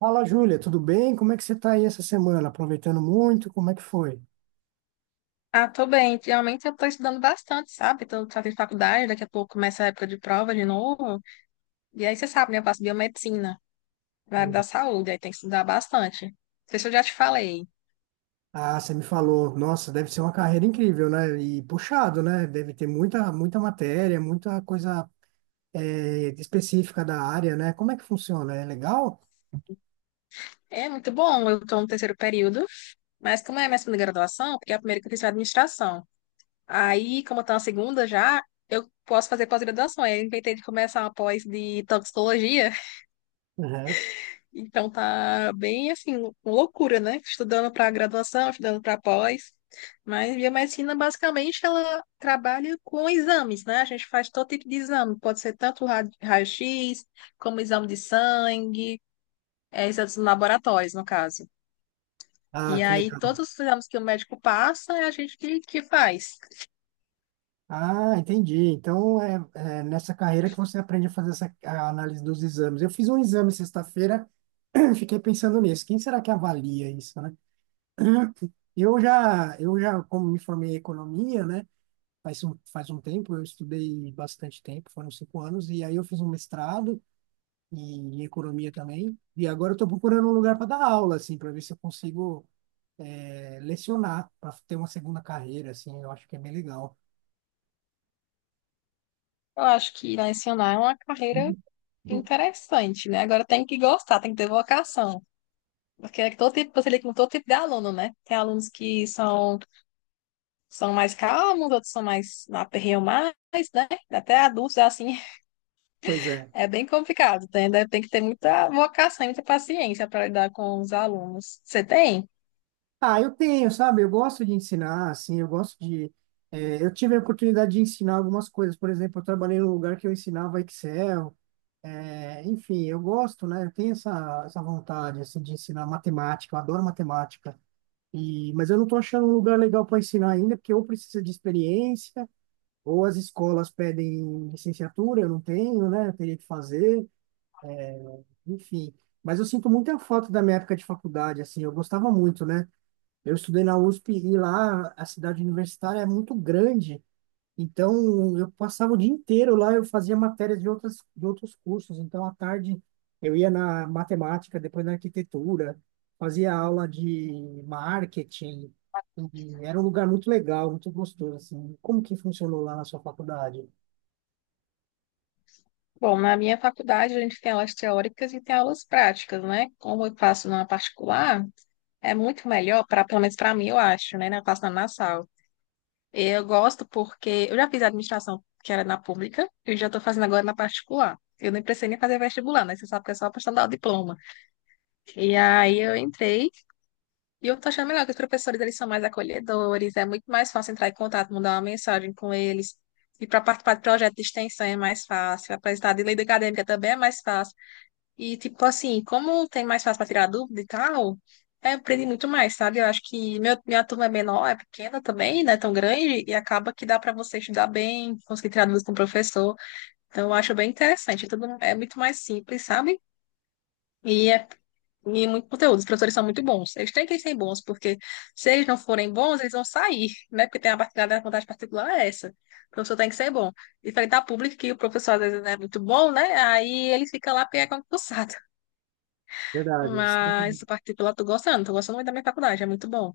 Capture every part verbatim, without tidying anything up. Fala, Júlia, tudo bem? Como é que você está aí essa semana? Aproveitando muito? Como é que foi? Ah, tô bem. Realmente eu tô estudando bastante, sabe? Tô fazendo faculdade, daqui a pouco começa a época de prova de novo. E aí você sabe, né? Eu faço biomedicina, na área da Uhum. saúde, aí tem que estudar bastante. Não sei se eu já te falei. Ah, você me falou, nossa, deve ser uma carreira incrível, né? E puxado, né? Deve ter muita, muita matéria, muita coisa eh, específica da área, né? Como é que funciona? É legal? É muito bom, eu tô no terceiro período, mas como é a minha segunda graduação, porque a primeira que eu fiz foi administração. Aí, como eu tô na segunda já, eu posso fazer pós-graduação. Aí eu inventei de começar uma pós de toxicologia. Uhum. Então tá bem assim, loucura, né? Estudando para graduação, estudando para pós. Mas biomedicina basicamente ela trabalha com exames, né? A gente faz todo tipo de exame, pode ser tanto ra- raio-x, como exame de sangue, é, exames laboratórios, no caso. Ah, E que aí legal. todos os exames que o médico passa é a gente que, que faz. Ah, entendi. Então é, é nessa carreira que você aprende a fazer essa a análise dos exames. Eu fiz um exame sexta-feira, fiquei pensando nisso. Quem será que avalia isso, né? Eu já, eu já, como me formei em economia, né? Faz um, faz um tempo, eu estudei bastante tempo, foram cinco anos, e aí eu fiz um mestrado em, em economia também, e agora eu estou procurando um lugar para dar aula, assim, para ver se eu consigo eh, lecionar, para ter uma segunda carreira, assim, eu acho que é bem legal. Eu acho que ensinar é uma carreira interessante, né? Agora tem que gostar, tem que ter vocação. Porque é todo tipo, você lida com todo tipo de aluno, né? Tem alunos que são são mais calmos, outros são mais aperreiam mais, né? Até adultos, assim, Pois é. é bem complicado. Tem, né? Tem que ter muita vocação, muita paciência para lidar com os alunos. Você tem? Ah, eu tenho, sabe? Eu gosto de ensinar, assim, eu gosto de. Eh, eu tive a oportunidade de ensinar algumas coisas. Por exemplo, eu trabalhei num lugar que eu ensinava Excel. Eh, enfim, eu gosto, né? Eu tenho essa, essa vontade, assim, de ensinar matemática. Eu adoro matemática. E mas eu não estou achando um lugar legal para ensinar ainda, porque ou precisa de experiência, ou as escolas pedem licenciatura, eu não tenho, né? Eu teria que fazer, enfim. Mas eu sinto muita falta da minha época de faculdade, assim. Eu gostava muito, né? Eu estudei na U S P e lá a cidade universitária é muito grande, então eu passava o dia inteiro lá, eu fazia matérias de outras, de outros cursos, então à tarde eu ia na matemática, depois na arquitetura, fazia aula de marketing, e era um lugar muito legal, muito gostoso, assim. Como que funcionou lá na sua faculdade? Bom, na minha faculdade a gente tem aulas teóricas e tem aulas práticas, né? Como eu faço na particular, é muito melhor, para, pelo menos para mim, eu acho, né? Eu faço na Nassau. Eu gosto porque eu já fiz administração que era na pública, e já estou fazendo agora na particular. Eu nem precisei nem fazer vestibular, né? Você sabe que é só a questão o diploma. E aí eu entrei. E eu tô achando melhor que os professores, eles são mais acolhedores, é muito mais fácil entrar em contato, mandar uma mensagem com eles. E para participar de projeto de extensão é mais fácil, apresentar de lei acadêmica também é mais fácil. E, tipo assim, como tem mais fácil para tirar dúvida e tal, é, aprendi muito mais, sabe? Eu acho que meu, minha turma é menor, é pequena também, não é tão grande, e acaba que dá para você estudar bem, conseguir tirar dúvidas com o professor. Então, eu acho bem interessante, tudo é muito mais simples, sabe? E é e muito conteúdo. Os professores são muito bons. Eles têm que ser bons, porque se eles não forem bons, eles vão sair, né? Porque tem a partilhada da vontade particular é essa. O professor tem que ser bom. Diferente da pública, que o professor às vezes não é muito bom, né? Aí ele fica lá porque é concursado. Verdade. Sim. Mas o particular, tô gostando, tô gostando muito da minha faculdade, é muito bom.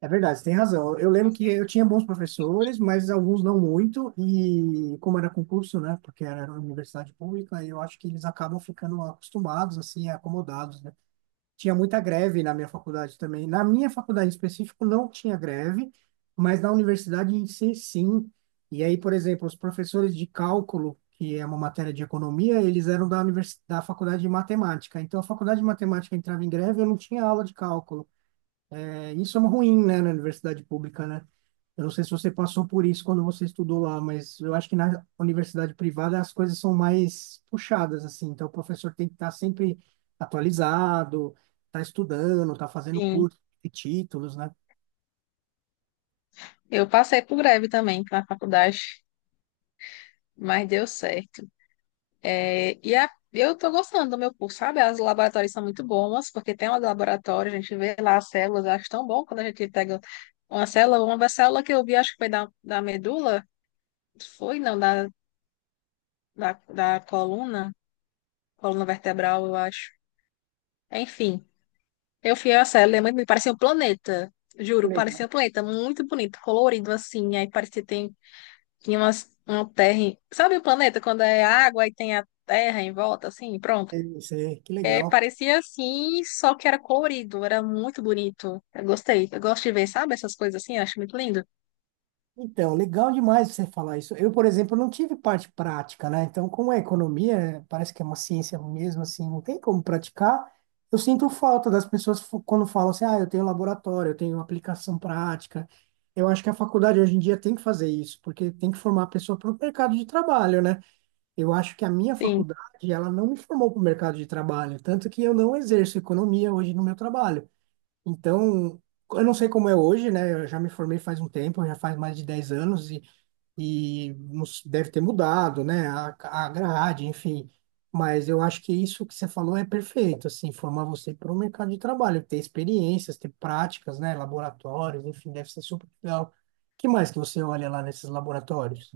É verdade, você tem razão. Eu lembro que eu tinha bons professores, mas alguns não muito, e como era concurso, né, porque era uma universidade pública, eu acho que eles acabam ficando acostumados, assim, acomodados, né. Tinha muita greve na minha faculdade também. Na minha faculdade em específico não tinha greve, mas na universidade em si, sim. E aí, por exemplo, os professores de cálculo, que é uma matéria de economia, eles eram da universidade, da faculdade de matemática. Então, a faculdade de matemática entrava em greve, eu não tinha aula de cálculo. É, isso é ruim, né, na universidade pública, né? Eu não sei se você passou por isso quando você estudou lá, mas eu acho que na universidade privada as coisas são mais puxadas, assim. Então, o professor tem que estar sempre atualizado, tá estudando, tá fazendo Sim. curso, e títulos, né? Eu passei por greve também na faculdade, mas deu certo. É, e a- eu estou gostando do meu curso, sabe? As laboratórios são muito bons, porque tem um laboratório, a gente vê lá as células, eu acho tão bom quando a gente pega uma célula, uma célula que eu vi, acho que foi da, da medula, foi, não, da, da, da coluna, coluna vertebral, eu acho. Enfim, eu fui a célula, é muito, bonito, parecia um planeta, Que juro, legal. parecia um planeta, muito bonito, colorido assim, aí parecia que tem, tinha umas, uma terra, em- sabe o planeta, quando é água e tem a terra em volta, assim, pronto? É isso aí, que É, legal. parecia assim, só que era colorido, era muito bonito. Eu gostei. Eu gosto de ver, sabe, essas coisas assim, eu acho muito lindo. Então, legal demais você falar isso. Eu, por exemplo, não tive parte prática, né? Então, como é economia, é, parece que é uma ciência mesmo, assim, não tem como praticar. Eu sinto falta das pessoas fu- quando falam assim, ah, eu tenho laboratório, eu tenho aplicação prática. Eu acho que a faculdade hoje em dia tem que fazer isso, porque tem que formar a pessoa para o mercado de trabalho, né? Eu acho que a minha Sim, faculdade, ela não me formou para o mercado de trabalho, tanto que eu não exerço economia hoje no meu trabalho. Então, eu não sei como é hoje, né? Eu já me formei faz um tempo, já faz mais de dez anos e, e nos- deve ter mudado, né? A, a grade, enfim. Mas eu acho que isso que você falou é perfeito, assim, formar você para o mercado de trabalho, ter experiências, ter práticas, né? Laboratórios, enfim, deve ser super legal. Que mais que você olha lá nesses laboratórios?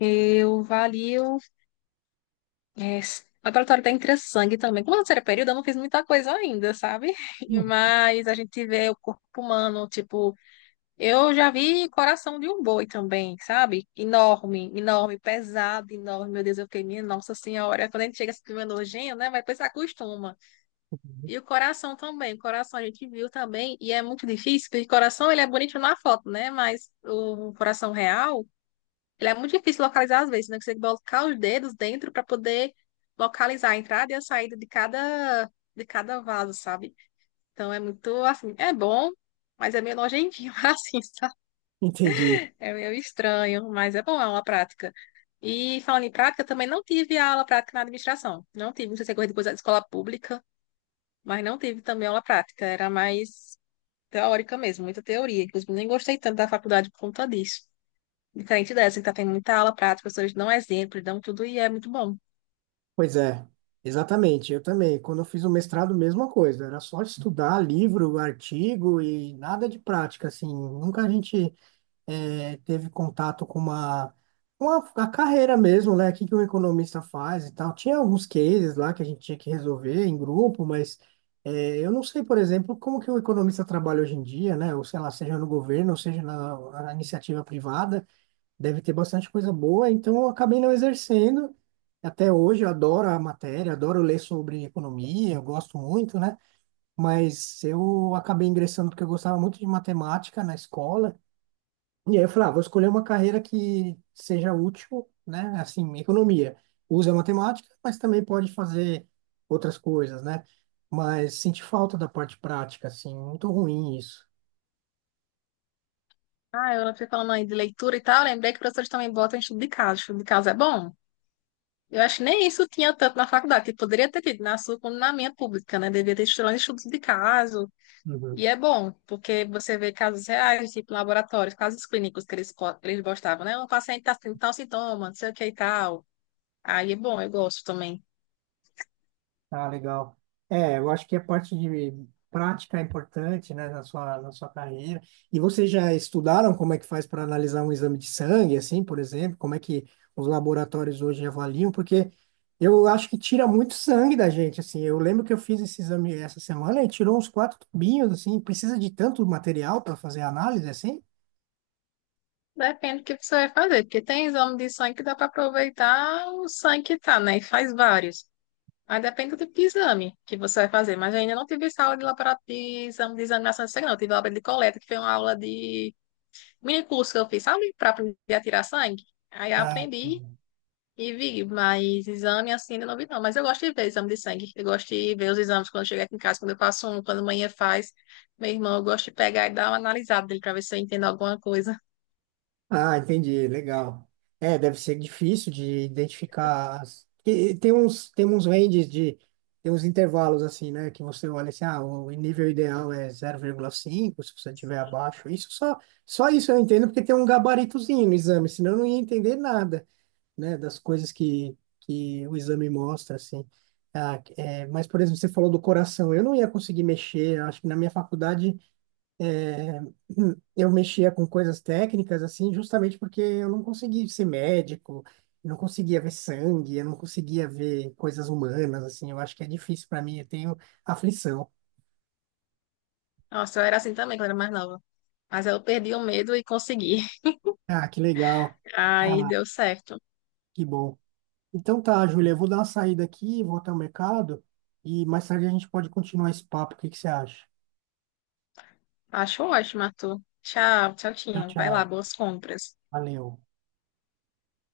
eu valio. É, s- o laboratório da Entressangue também. Como eu não era período, eu não fiz muita coisa ainda, sabe? Hum. Mas a gente vê o corpo humano, tipo, eu já vi coração de um boi também, sabe? Enorme, enorme, pesado, enorme. Meu Deus, eu fiquei, minha nossa senhora. Quando a gente chega assim, meio nojento, né? Mas depois se acostuma. E o coração também, o coração a gente viu também, e é muito difícil, porque o coração ele é bonito na foto, né? Mas o coração real, ele é muito difícil localizar às vezes, né? Porque você tem que colocar os dedos dentro para poder localizar a entrada e a saída de cada, de cada vaso, sabe? Então é muito assim, é bom, mas é meio nojentinho, assim, sabe? Entendi. É meio estranho, mas é bom, é uma prática. E falando em prática, também não tive aula prática na administração. Não tive, não sei se é coisa depois da escola pública, mas não tive também aula prática. Era mais teórica mesmo, muita teoria. Inclusive, nem gostei tanto da faculdade por conta disso. Diferente dessa, que tá tendo muita aula prática, os professores dão exemplo, dão tudo e é muito bom. Pois é, exatamente. Eu também. Quando eu fiz o mestrado, mesma coisa. Era só estudar livro, artigo e nada de prática, assim. Nunca a gente eh, teve contato com uma, com a, a carreira mesmo, né? O que que um economista faz e tal. Tinha alguns cases lá que a gente tinha que resolver em grupo, mas eh, eu não sei, por exemplo, como que o economista trabalha hoje em dia, né? Ou sei lá, seja no governo, ou seja na na iniciativa privada deve ter bastante coisa boa, então eu acabei não exercendo. Até hoje eu adoro a matéria, adoro ler sobre economia, eu gosto muito, né? Mas eu acabei ingressando porque eu gostava muito de matemática na escola. E aí eu falei, ah, vou escolher uma carreira que seja útil, né? Assim, economia. Usa matemática, mas também pode fazer outras coisas, né? Mas senti falta da parte prática, assim, muito ruim isso. Ah, eu fui falando aí de leitura e tal, lembrei que os professores também botam estudo de caso. Estudo de caso é bom. Eu acho que nem isso tinha tanto na faculdade, que poderia ter tido na sua como na minha pública, né? Devia ter estudado estudos de caso. Uhum. E é bom, porque você vê casos reais, tipo laboratórios, casos clínicos que eles, co- eles gostavam, né? Um paciente tá tendo tal sintoma, não sei o que e tal. Aí é bom, eu gosto também. Ah, legal. É, eu acho que a parte de prática é importante, né, na sua, na sua carreira. E vocês já estudaram como é que faz para analisar um exame de sangue, assim, por exemplo? Como é que os laboratórios hoje avaliam? Porque eu acho que tira muito sangue da gente, assim. Eu lembro que eu fiz esse exame essa semana e tirou uns quatro tubinhos, assim. Precisa de tanto material para fazer a análise, assim? Depende do que você vai fazer, porque tem exame de sangue que dá para aproveitar o sangue que tá, né? E faz vários. Aí depende do tipo de exame que você vai fazer. Mas eu ainda não tive essa aula de laboratório de exame de examinação de sangue, não. Eu tive aula de coleta, que foi uma aula de mini curso que eu fiz, sabe? Para aprender a tirar sangue. Aí eu Ah, aprendi e vi, mas exame assim ainda não vi, não. Mas eu gosto de ver exame de sangue. Eu gosto de ver os exames quando eu chego aqui em casa, quando eu faço um, quando a manhã faz. Meu irmão, eu gosto de pegar e dar uma analisada dele para ver se eu entendo alguma coisa. ah, entendi, legal. É, deve ser difícil de identificar. as- e- Tem uns, tem uns ranges de, tem uns intervalos assim, né? Que você olha assim, ah, o nível ideal é zero vírgula cinco, se você tiver abaixo. Isso só, só isso eu entendo porque tem um gabaritozinho no exame, senão eu não ia entender nada, né? Das coisas que, que o exame mostra, assim. Ah, é, mas, por exemplo, você falou do coração. Eu não ia conseguir mexer. Acho que na minha faculdade é, eu mexia com coisas técnicas, assim, justamente porque eu não conseguia ser médico, eu não conseguia ver sangue, eu não conseguia ver coisas humanas, assim, eu acho que é difícil para mim, eu tenho aflição. Nossa, eu era assim também quando eu era mais nova. Mas eu perdi o medo e consegui. Ah, que legal. Aí Ah, deu certo. que bom. Então tá, Júlia, eu vou dar uma saída aqui, vou até o mercado e mais tarde a gente pode continuar esse papo, o que que você acha? Acho ótimo, Arthur. Tchau, tchau, Tchau, tinha. Vai lá, tchau. boas compras. Valeu.